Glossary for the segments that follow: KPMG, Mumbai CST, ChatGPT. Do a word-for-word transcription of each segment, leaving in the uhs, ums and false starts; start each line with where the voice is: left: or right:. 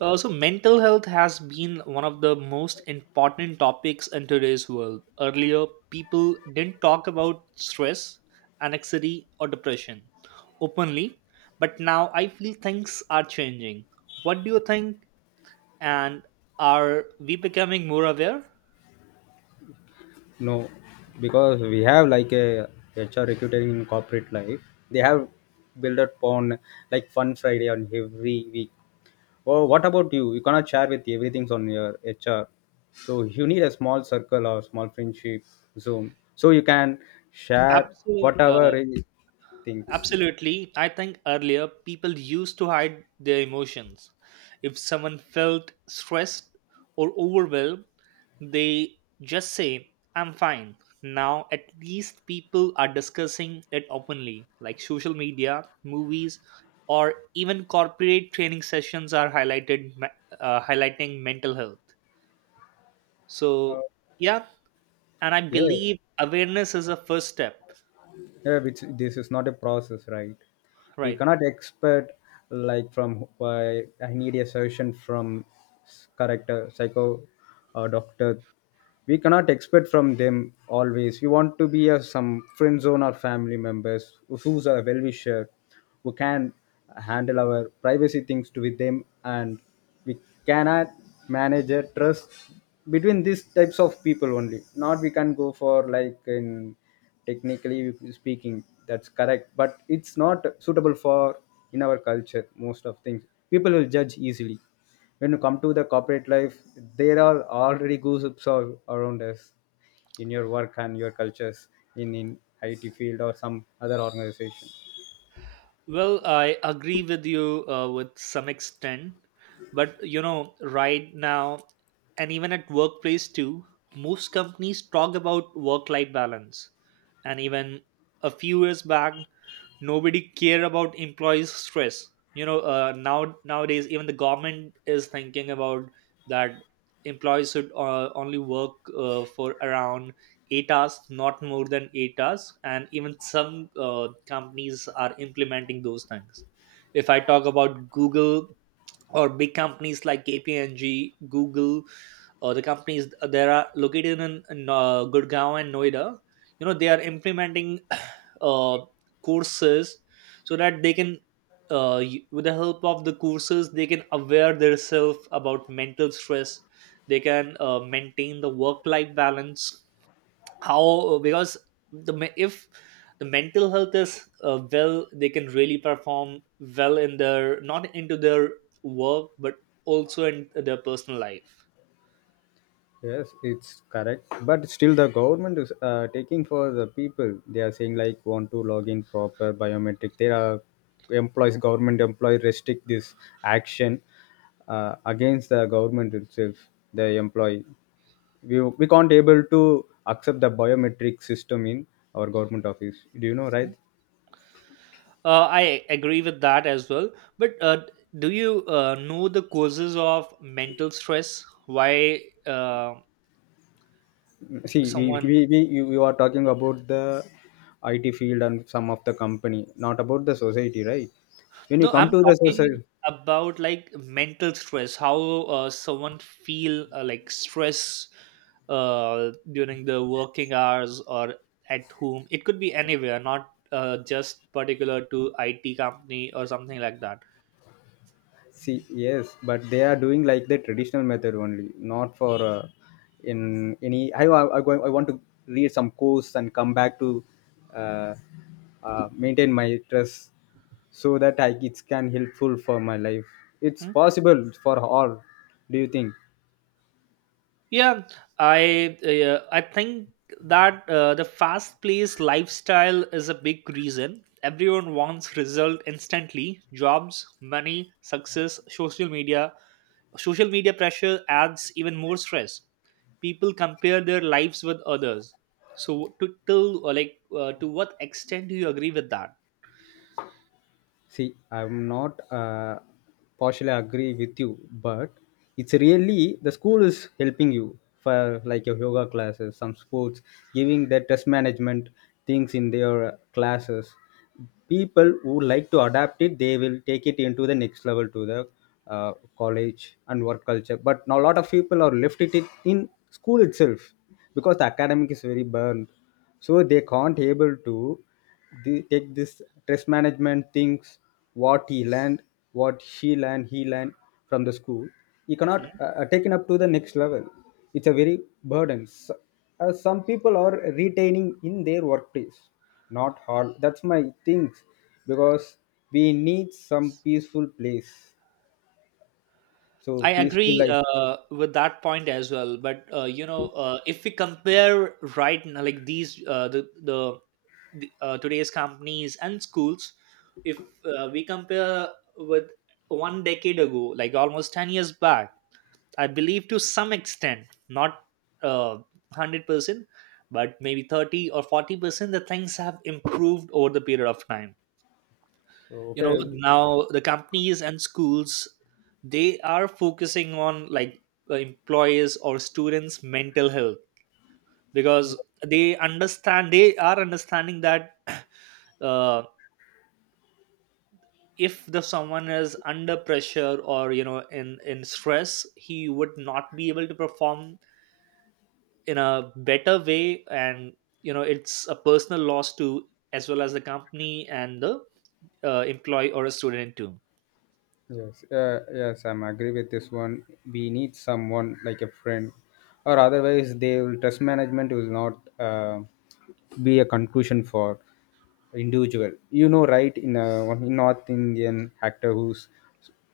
right: Uh, so mental health has been one of the most important topics in today's world. Earlier, people didn't talk about stress, anxiety, or depression openly, but now I feel things are changing. What do you think? And are we becoming more aware?
left: No, because we have like a H R recruiting in corporate life. They have built upon like Fun Friday on every week. Oh, what about you? You cannot share with everything's on your H R. So you need a small circle or small friendship zoom. So you can share
right: Absolutely, uh,
left: whatever it thinks.
right: absolutely. I think earlier people used to hide their emotions. If someone felt stressed or overwhelmed, they just say, I'm fine. Now, at least people are discussing it openly, like social media, movies, or even corporate training sessions are highlighted, uh, highlighting mental health.
left: Uh,
right: So, yeah, and I
left: yeah,
right: believe awareness is a first step,
left: yeah, which this is not a process, right? We
right: right?
left: cannot expect like from why I need a solution from s- correct uh, psycho uh, doctor. We cannot expect from them always. We want to be uh, some friend zone or family members who's a well wisher, who can handle our privacy things to with them and we cannot manage a trust between these types of people only not we can go for like in technically speaking that's correct but it's not suitable for in our culture most of things people will judge easily when you come to the corporate life there are already gossips all around us in your work and your cultures in in I T field or some other organization.
right: Well, I agree with you uh, with some extent, but you know, right now, and even at workplace too, most companies talk about work life balance. And even a few years back, nobody care about employees stress, you know. Uh, now, nowadays even the government is thinking about that employees should uh, only work uh, for around eight hours, not more than eight hours, and even some uh, companies are implementing those things. If I talk about google, or big companies like kpmg, google, or the companies that are located in, in uh, Gurgaon and Noida, you know, they are implementing uh, courses so that they can, uh, y- with the help of the courses, they can aware themselves about mental stress. They can uh, maintain the work-life balance. How uh, because the me- if the mental health is uh, well, they can really perform well in their, not into their work, but also in their personal life.
left: Yes, it's correct. But still, the government is uh, taking for the people. They are saying like want to log in proper biometric. There are employees, government employee restrict this action uh, against the government itself. The employee, we we can't able to accept the biometric system in our government office. Do you know right?
right: Uh, I agree with that as well. But uh, do you uh, know the causes of mental stress? Why uh,
left: See, we
right: someone?
left: we we you, you are talking about the I T field and some of the company, not about the society, right? When you
right: No,
left: come
right: I'm
left: to the
right: talking
left: society.
right: about like mental stress. How uh, someone feel uh, like stress uh, during the working hours or at home. It could be anywhere, not uh, just particular to I T company or something like that.
left: See, yes, but they are doing like the traditional method only, not for uh, in any. I, I, I go- I want to read some course and come back to uh, uh, maintain my trust so that I, it can helpful for my life. It's
right: Hmm?
left: possible for all. Do you think?
right: Yeah, I uh, I think that uh, the fast paced lifestyle is a big reason. Everyone wants result instantly. Jobs, money, success, social media. Social media pressure adds even more stress. People compare their lives with others. So to till uh, like uh, to what extent do you agree with that?
left: See, I'm not uh, partially agree with you, but it's really the school is helping you for like your yoga classes, some sports, giving their test management things in their classes. People who like to adapt it, they will take it into the next level to the uh, college and work culture. But now a lot of people are left it in in school itself because the academic is very burned so they can't able to the, take this stress management things what he learned what she learned he learned from the school he cannot
right: Hmm?
left: uh, uh, taken up to the next level. It's a very burden. S- uh, some people are retaining in their workplace not all that's my things because we need some peaceful place, so
right: I
left: peaceful
right: agree
left: life.
right: uh, with that point as well. But uh, you know, uh, if we compare right now, like these uh, the the the, uh, today's companies and schools, if uh, we compare with one decade ago, like almost ten years back, I believe to some extent, not uh, one hundred percent, but maybe thirty or forty percent the things have improved over the period of time,
left: So
right: you know.
left: okay.
right: Now the companies and schools, they are focusing on like uh, employees or students mental health, because they understand they are understanding that uh, if the someone is under pressure or you know in in stress, he would not be able to perform in a better way, and you know it's a personal loss to, as well as the company and the uh, employee or a student too.
left: Yes, uh, yes, I'm agree with this one. We need someone like a friend, or otherwise, they will trust management will not uh, be a conclusion for individual. You know, right? In a one North Indian actor who's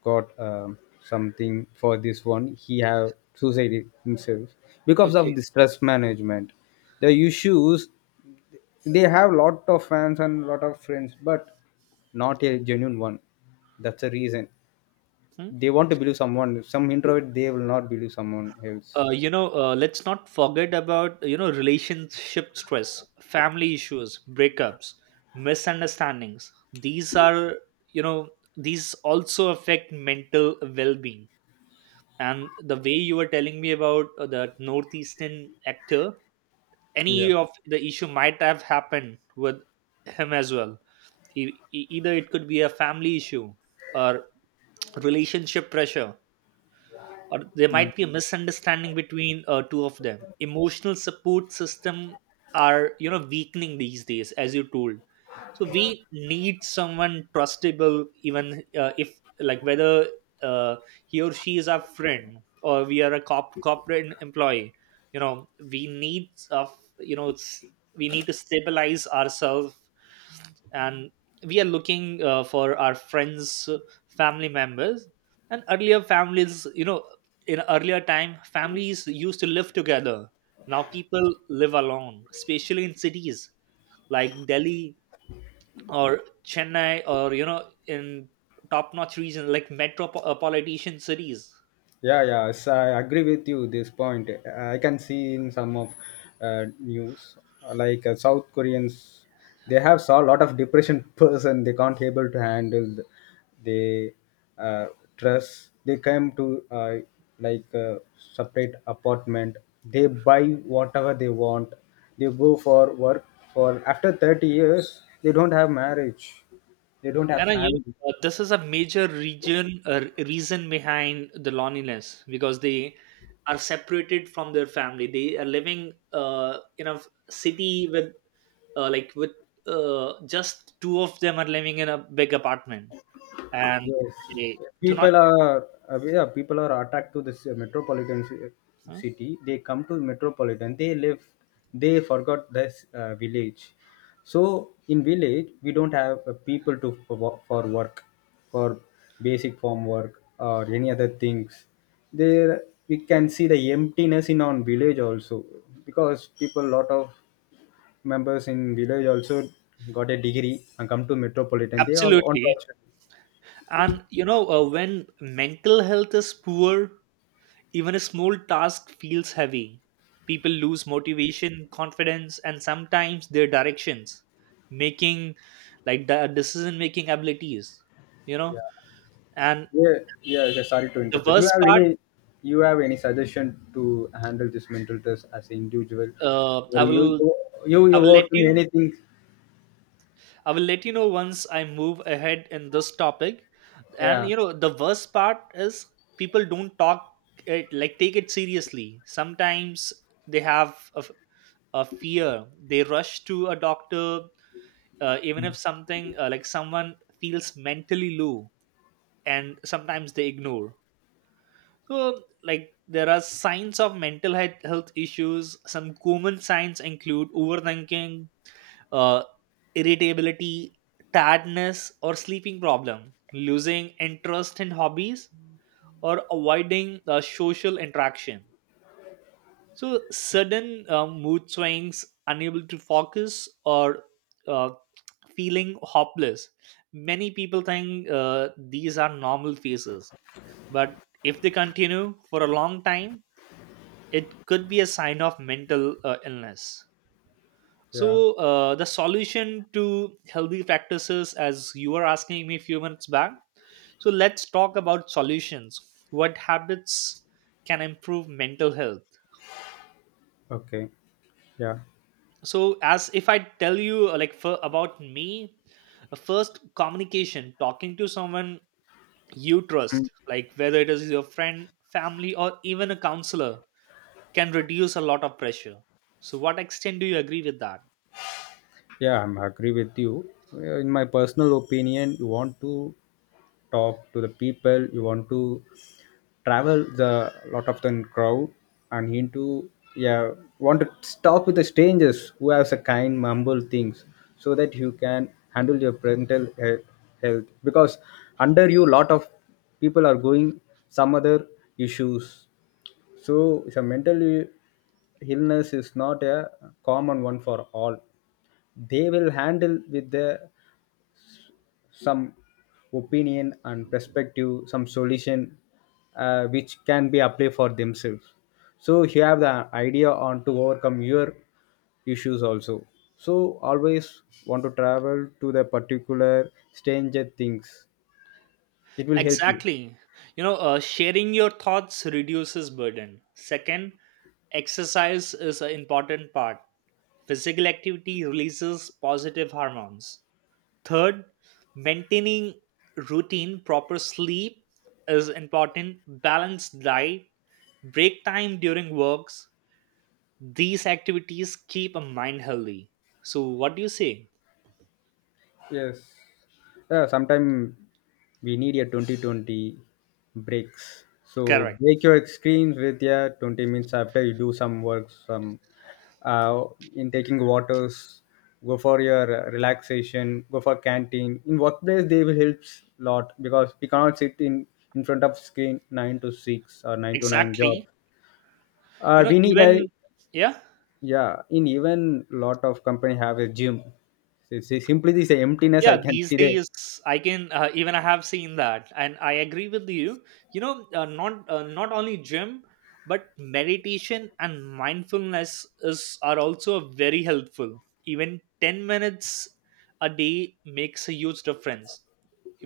left: got um something for this one, he have suicided himself because
right: Okay.
left: of this trust management. The issues, they have lot of fans and lot of friends, but not a genuine one. That's the reason
right: Hmm.
left: they want to believe someone, some introvert they will not believe someone else.
right: Uh, you know, uh, let's not forget about, you know, relationship stress, family issues, breakups, misunderstandings. These are, you know, these also affect mental well-being. And the way you were telling me about uh, the northeastern actor, any
left: Yeah.
right: of the issue might have happened with him as well. E- e- either it could be a family issue, or relationship pressure, or there might be a misunderstanding between uh, two of them. Emotional support system are, you know, weakening these days, as you told. So we need someone trustable, even uh, if like whether uh, he or she is our friend, or we are a cop- corporate employee, you know, we need of, you know s- we need to stabilize ourselves. And we are looking uh, for our friends, uh, family members. And earlier families, you know, in earlier time families used to live together, now people live alone, especially in cities like delhi, or Chennai, or you know in top-notch region like metropolitan cities.
left: Yeah, yeah, so I agree with you this point. I can see in some of uh, news uh, like uh, South Koreans, they have saw a lot of depression person. They can't able to handle. The, they uh, trust. They come to uh, like uh, separate apartment. They buy whatever they want. They go for work for after thirty years. They don't have marriage. They don't have
right: And uh, you
left: family.
right: know, uh, this is a major region uh, reason behind the loneliness, because they are separated from their family. They are living uh, in a f- city with uh, like with uh, just two of them are living in a big apartment, and
left: Yes,
right: they do not.
left: people are uh, yeah, people are attacked to this uh, metropolitan ci-
right: Hmm?
left: city. They come to metropolitan. They live. They forgot this uh, village. So in village, we don't have uh, people to for, wo- for work, for basic form work or any other things. There we can see the emptiness in our village also because people lot of members in village also got a degree and come to metropolitan. They are on to.
right: Absolutely. And you know, uh, when mental health is poor, even a small task feels heavy. People lose motivation, confidence, and sometimes their directions, making like the decision making abilities, you know. And
left: Yeah, yeah, yeah, sorry to
right: the
left: interrupt. You
right: worst
left: have
right: part,
left: any, you have any suggestion to handle this mental test as an individual,
right: uh, I
left: or you,
right: will
left: you,
right: I
left: you
right: will let
left: work me
right: you
left: anything?
right: I will let you know once I move ahead in this topic. And
left: Yeah,
right: you know, the worst part is people don't talk it, like take it seriously. Sometimes they have a, f- a fear. They rush to a doctor uh, even if something uh, like someone feels mentally low, and sometimes they ignore. So like there are signs of mental health health issues. Some common signs include overthinking, uh, irritability, tiredness or sleeping problem, losing interest in hobbies, or avoiding uh, social interaction. So sudden uh, mood swings, unable to focus, or uh, feeling hopeless. Many people think uh, these are normal phases, but if they continue for a long time, it could be a sign of mental uh, illness.
left: yeah.
right: So uh, the solution to healthy practices, as you were asking me a few minutes back, so let's talk about solutions. What habits can improve mental health?
left: Okay, yeah.
right: So as if I tell you uh, like for, about me, uh, first communication, talking to someone you trust, like whether it is your friend, family, or even a counselor, can reduce a lot of pressure. So what extent do you agree with that?
left: Yeah, I'm agree with you. Uh, In my personal opinion, you want to talk to the people, you want to travel the lot of the crowd and into yeah, want to talk with the strangers who has a kind, humble things so that you can handle your mental he- health because under you lot of people are going some other issues. So, so mental illness is not a common one for all. They will handle with the, some opinion and perspective, some solution uh, which can be applied for themselves. So you have the idea on to overcome your issues also. So always want to travel to the particular stranger things. It will help you.
right: Exactly. You know, uh, sharing your thoughts reduces burden. Second, exercise is an important part. Physical activity releases positive hormones. Third, maintaining routine, proper sleep is important, balanced diet, break time during works. These activities keep a mind healthy. So, what do you say?
left: Yes. Yeah, sometime we need a twenty twenty breaks. So
right: Correct.
left: break your screens with yeah twenty minutes after you do some work, some uh, in taking waters, go for your uh, relaxation, go for canteen. In workplace, they will helps lot because we cannot sit in in front of screen nine to six or nine to nine job.
right: Exactly. You
left: Uh,
right: know,
left: we need a
right: even, yeah.
left: yeah. In even lot of company have a gym. It's, it's simply this emptiness
right: Yeah,
left: I can
right: these
left: see there.
right: days I can, uh, even I have seen that and I agree with you. You know, uh, not uh, not only gym, but meditation and mindfulness is are also very helpful. Even ten minutes a day makes a huge difference.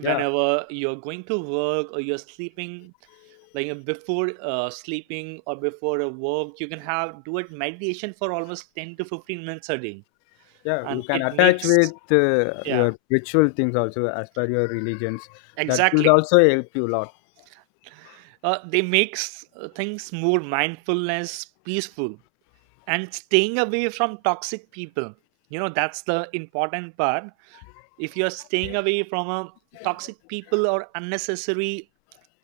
left: Yeah,
right: Whenever you're going to work or you're sleeping, like uh, before uh, sleeping or before a work, you can have do it meditation for almost ten to fifteen minutes a day,
left: yeah, you
right: and
left: can
right: it
left: attach
right: makes,
left: with uh,
right: yeah,
left: your ritual things also as per your religions. That will
right: exactly,
left: also help you a lot.
right: uh, they makes uh, things more mindfulness, peaceful. And staying away from toxic people, you know, that's the important part. If you're staying away from a toxic people or unnecessary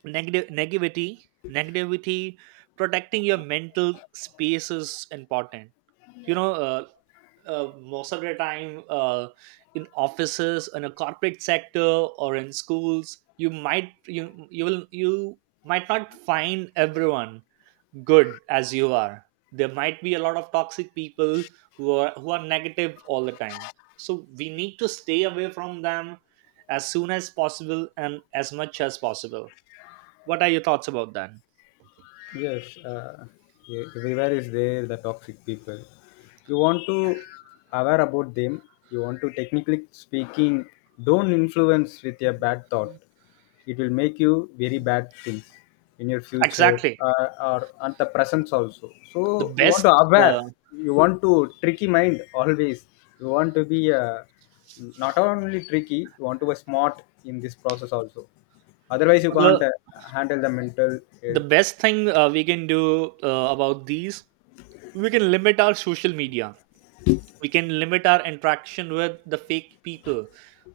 right: negative negativity negativity protecting your mental space is important. You know, uh, uh, most of the time uh, in offices, in a corporate sector or in schools, you might you you will you might not find everyone good as you are. There might be a lot of toxic people who are who are negative all the time. So we need to stay away from them as soon as possible and as much as possible. What are your thoughts about that?
left: Yes, uh, e- everywhere is there the toxic people. You want to aware about them. You want to technically speaking, don't influence with your bad thought. It will make you very bad things in your future
right: Exactly.
left: uh, or at the presence also.
right: the
left: So you want
right: best
left: to
right: uh,
left: aware. You want to tricky mind always. You want to be uh, not only tricky. You want to be smart in this process also otherwise you can't
right: the
left: uh, handle the mental
right: the
left: health.
right: best thing uh, we can do uh, about these, we can limit our social media, we can limit our interaction with the fake people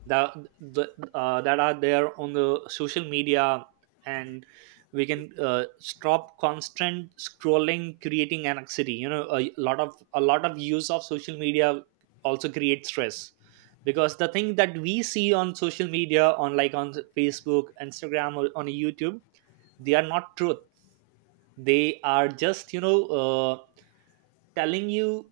right: that the, uh, that are there on the social media. And we can uh, stop constant scrolling creating anxiety. You know, a lot of a lot of use of social media also creates stress, because the thing that we see on social media, on like on facebook, instagram, or on youtube, they are not truth. They are just, you know, uh, telling you.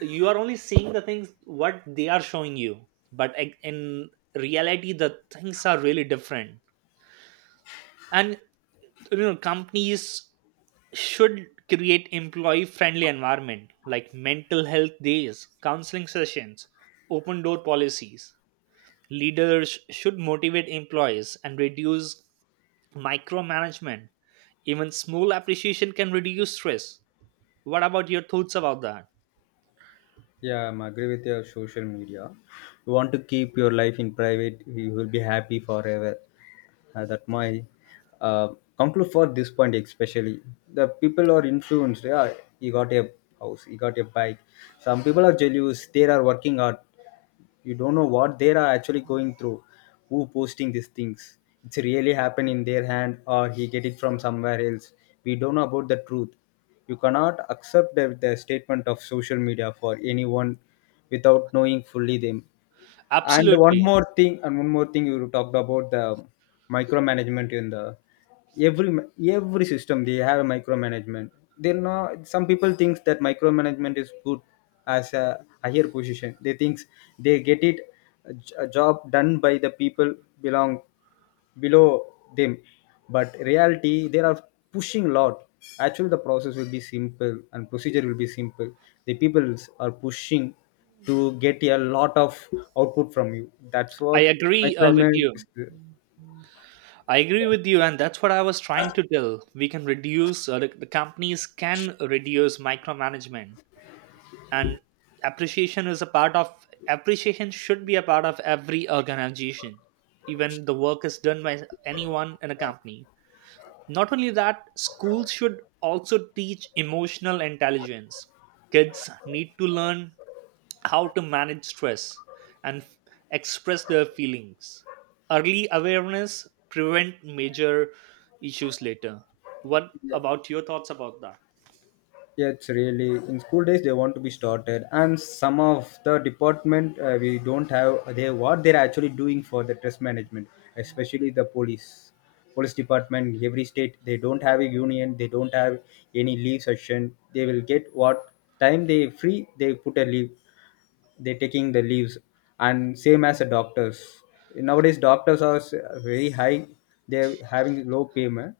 right: You are only seeing the things what they are showing you, but ac- in reality the things are really different. And you know, companies should create employee friendly environment, like mental health days, counseling sessions, open door policies. Leaders should motivate employees and reduce micromanagement. Even small appreciation can reduce stress. What about your thoughts about that?
left: Yeah, I'm agree with your social media. You want to keep your life in private, you will be happy forever. Uh, that my uh, conclude for this point especially. The people are influenced. Yeah, he got a house, he got a bike. Some people are jealous. They are working hard. You don't know what they are actually going through, who posting these things. It's really happen in their hand or he get it from somewhere else. We don't know about the truth. You cannot accept the, the statement of social media for anyone without knowing fully them. And one
right: Absolutely.
left: more thing, and one more thing, you talked about the micromanagement in the every every system they have a micromanagement. They know some people thinks that micromanagement is good as a higher position. They thinks they get it a j- a job done by the people belong below them, but reality they are pushing lot. Actually the process will be simple and procedure will be simple, the people are pushing to get a lot of output from you, that's
right: I
left: what
right: agree uh, with
left: micromanagement
right: you.
left: is.
right: I agree with you, and that's what I was trying to tell. We can reduce, uh, the, the companies can reduce micromanagement, and appreciation is a part of, appreciation should be a part of every organization, even the work is done by anyone in a company. Not only that, schools should also teach emotional intelligence. Kids need to learn how to manage stress and f- express their feelings. Early awareness prevent major issues later. What about your thoughts about that?
left: Yeah, it's really in school days they want to be started, and some of the department uh, we don't have they what they're actually doing for the stress management, especially the police, police department. Every state they don't have a union, they don't have any leave session. They will get what time they free, they put a leave. They're taking the leaves, and same as the doctors. Nowadays doctors are s- very high. They're having low payment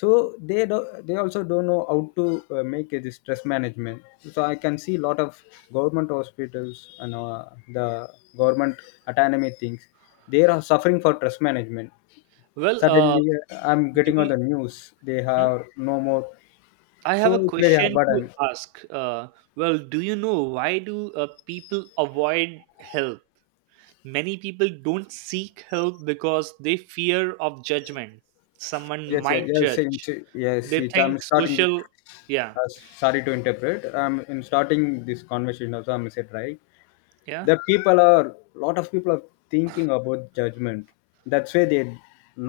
left: so they do, they also don't know how to uh, make uh, this stress management. So I can see a lot of government hospitals and uh, the government autonomy things, they are suffering for stress management.
right: Well, uh,
left: Suddenly uh, I'm
right: do
left: getting on
right: we?
left: the news they
right: Hmm?
left: have no more,
right: I
left: so
right: have a
left: it's very hard
right: question to
left: burden.
right: ask. Uh, well, do you know why do uh, people avoid help? Many people don't seek help because they fear of judgment. Someone
left: yes yes
right: might
left: yes,
right: judge.
left: yes, yes
right: They
left: it, I'm
right: think
left: starting
right: social.
left: with-
right: Yeah,
left: uh, sorry to interpret, I'm in starting this conversation also I'm said right,
right: yeah,
left: the people are lot of people are thinking about judgment. That's why they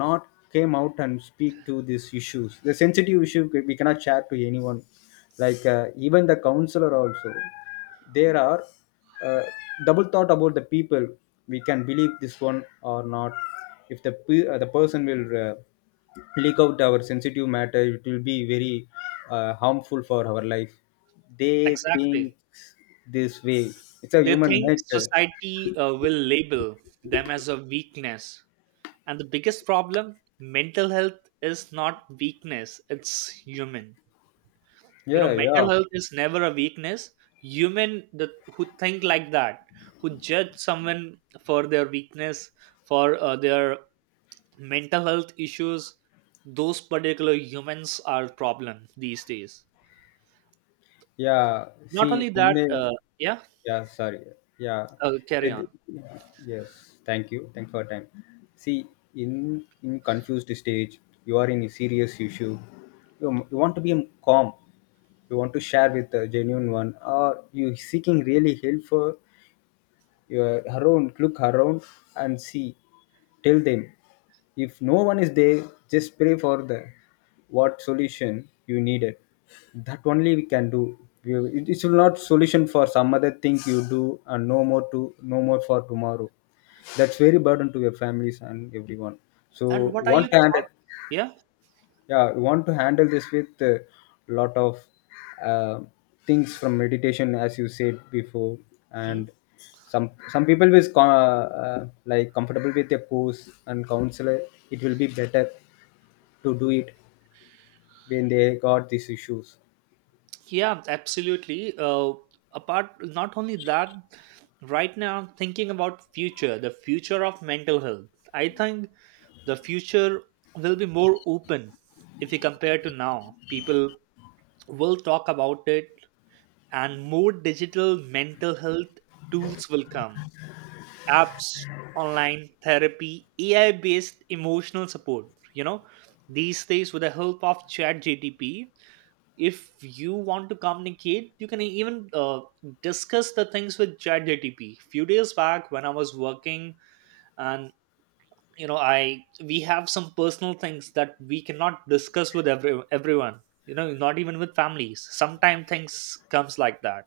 left: not came out and speak to these issues. The sensitive issue we cannot share to anyone like uh, even the counselor also. There are uh, double thought about the people. We can believe this one or not. If the pe- uh, the person will uh, leak out our sensitive matter, it will be very uh, harmful for our life, they
right: exactly.
left: think this way. It's a
right: They
left: human
right: think
left: nature.
right: society uh, will label them as a weakness. And the biggest problem, mental health is not weakness, it's human. You know,
left: Yeah,
right: mental
left: yeah,
right: health is never a weakness. Human that, who think like that, who judge someone for their weakness, for uh, their mental health issues, those particular humans are problem these days.
left: yeah.
right: Not
left: See,
right: only
left: in
right: that,
left: the
right: uh, yeah,
left: yeah, sorry, yeah,
right: uh, carry on.
left: It- yes. Thank you. Thanks for your time. See, in in confused stage, you are in a serious issue. You, you want to be calm. You want to share with a genuine one, or you seeking really help for, you're around look around and see tell them. If no one is there just pray for the what solution you needed, that only we can do. You- it, it will not solution for some other thing you do and no more to no more for tomorrow, that's very burden to your families and everyone. So
right: And what are
left: one
right: your
left: hand
right: thoughts? Yeah.
left: yeah we want to handle this with a lot of uh, things from meditation as you said before.
right: Hmm?
left: And some some people is co- uh, like comfortable with a course and counselor. It will be better to do it when they got these issues.
right: Yeah, absolutely. Uh, apart, not only that, right now I'm thinking about future, the future of mental health. I think the future will be more open if you compare to now. People will talk about it, and more digital mental health tools will come. Apps, online therapy, A I-based emotional support. You know, these days with the help of ChatGTP, if you want to communicate you can even uh, discuss the things with chatgtp. Few days back when I was working, and you know I we have some personal things that we cannot discuss with every, everyone. You know, not even with families, sometimes things comes like that.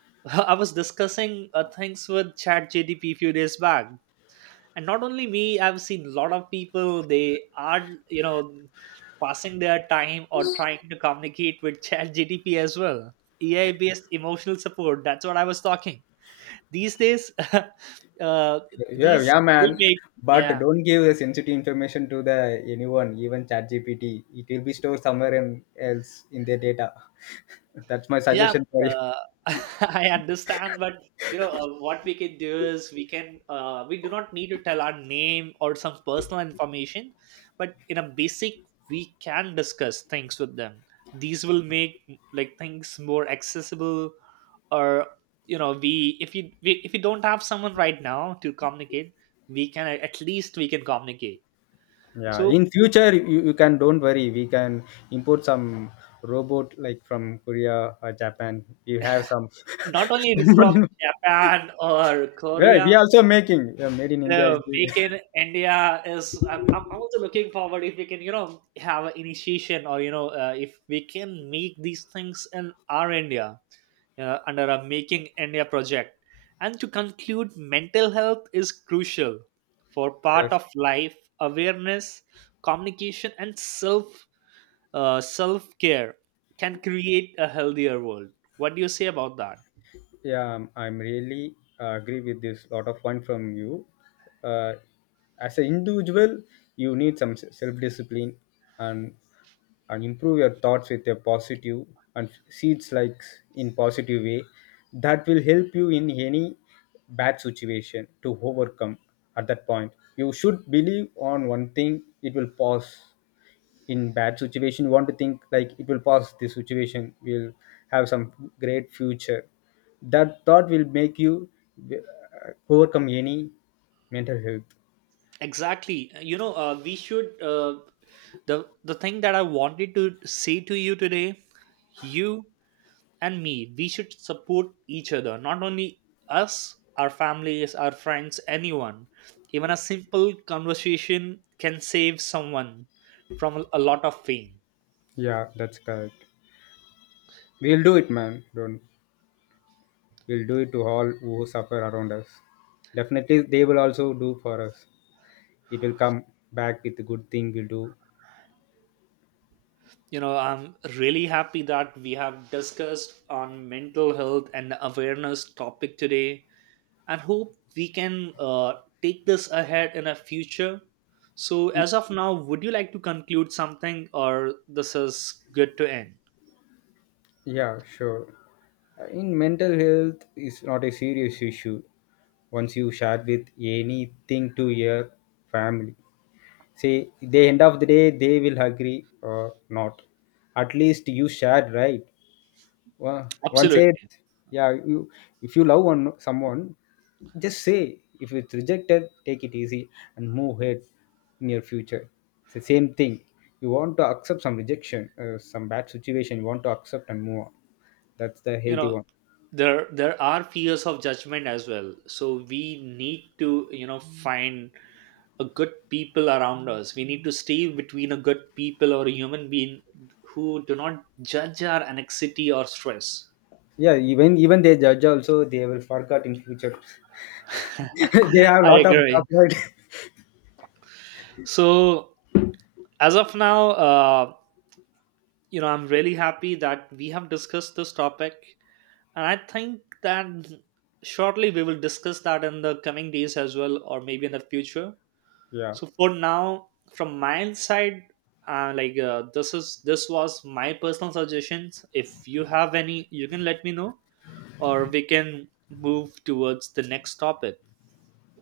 right: I was discussing uh, things with chatgtp few days back, and not only me, I've seen a lot of people, they are, you know, passing their time or trying to communicate with chat gdp as well. Ai based emotional support, that's what I was talking these days. uh,
left: Yeah,
right: these
left: yeah man.
right: will make.
left: But
right: Yeah.
left: don't give the sensitive information to the anyone even ChatGPT, it will be stored somewhere in, else in their data. That's my
right: Yeah,
left: suggestion for you.
right: uh, I understand, but you know, uh, what we can do is we can uh, we do not need to tell our name or some personal information, but in a basic we can discuss things with them. These will make like things more accessible, or you know we if you we, if you don't have someone right now to communicate, we can uh, at least we can communicate.
left: Yeah,
right: So
left: in future you, you can don't worry. We can import some robot like from Korea or Japan. We have some.
right: not only from Japan or
left: Yeah,
right: Korea.
left: we also making yeah, made in
right: You
left: India is
right: know,
left: there.
right: make in India is. I'm, I'm also looking forward if we can, you know, have an initiation or you know, uh, if we can make these things in our India uh, under a Making India project. And to conclude, mental health is crucial for part
left: Yes.
right: of life. Awareness, communication, and self uh, self care can create a healthier world. What do you say about that?
left: Yeah, I'm, I'm really uh, agree with this lot of point from you. Uh, as an individual, you need some self discipline and and improve your thoughts with a positive and seeds like in positive way. That will help you in any bad situation to overcome. At that point, you should believe on one thing; it will pass. In bad situation you want to think like it will pass, this situation will have some great future. That thought will make you uh, overcome any mental health.
right: Exactly. You know, uh, we should. Uh, the the thing that I wanted to say to you today, you and me, we should support each other. Not only us, our families, our friends, anyone. Even a simple conversation can save someone from a lot of pain.
left: Yeah, that's correct, we'll do it man don't, we'll do it to all who suffer around us, definitely they will also do for us. It will come back with the good thing we'll do.
right: You know, I'm really happy that we have discussed on mental health and awareness topic today, and hope we can uh, take this ahead in a future. So, as of now, would you like to conclude something, or this is good to end?
left: Yeah, sure. In mental health is not a serious issue once you share with anything to your family. Say the end of the day they will agree or not. At least you shared right. Wa- one said
right: Absolutely.
left: yeah you, if you love one someone just say, if it's rejected take it easy and move ahead in your future. It's the same thing, you want to accept some rejection uh, some bad situation you want to accept and move on, that's the
right: You
left: healthy
right: know,
left: one.
right: there there are fears of judgment as well. So we need to, you know, find a good people around us. We need to stay between a good people or a human being who do not judge our anxiety or stress.
left: Yeah, even even they judge also they will forget in future. They have a
right: I
left: lot of job
right: agree.
left: right.
right: So as of now, uh, you know, I'm really happy that we have discussed this topic, and I think that shortly we will discuss that in the coming days as well, or maybe in the future.
left: Yeah,
right: So for now, from my side, uh, like uh, this is this was my personal suggestions. If you have any, you can let me know, or we can move towards the next topic.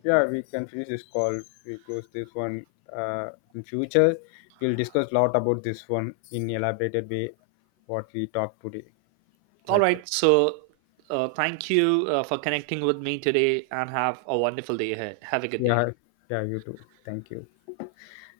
left: yeah we can finish this call, we'll close this one. Uh, in future we'll discuss a lot about this one in elaborated way, what we talked today,
right: All
left: like that.
right: right. So uh, thank you uh, for connecting with me today, and have a wonderful day ahead. Have a good
left: Yeah,
right: day.
left: yeah you too, thank you.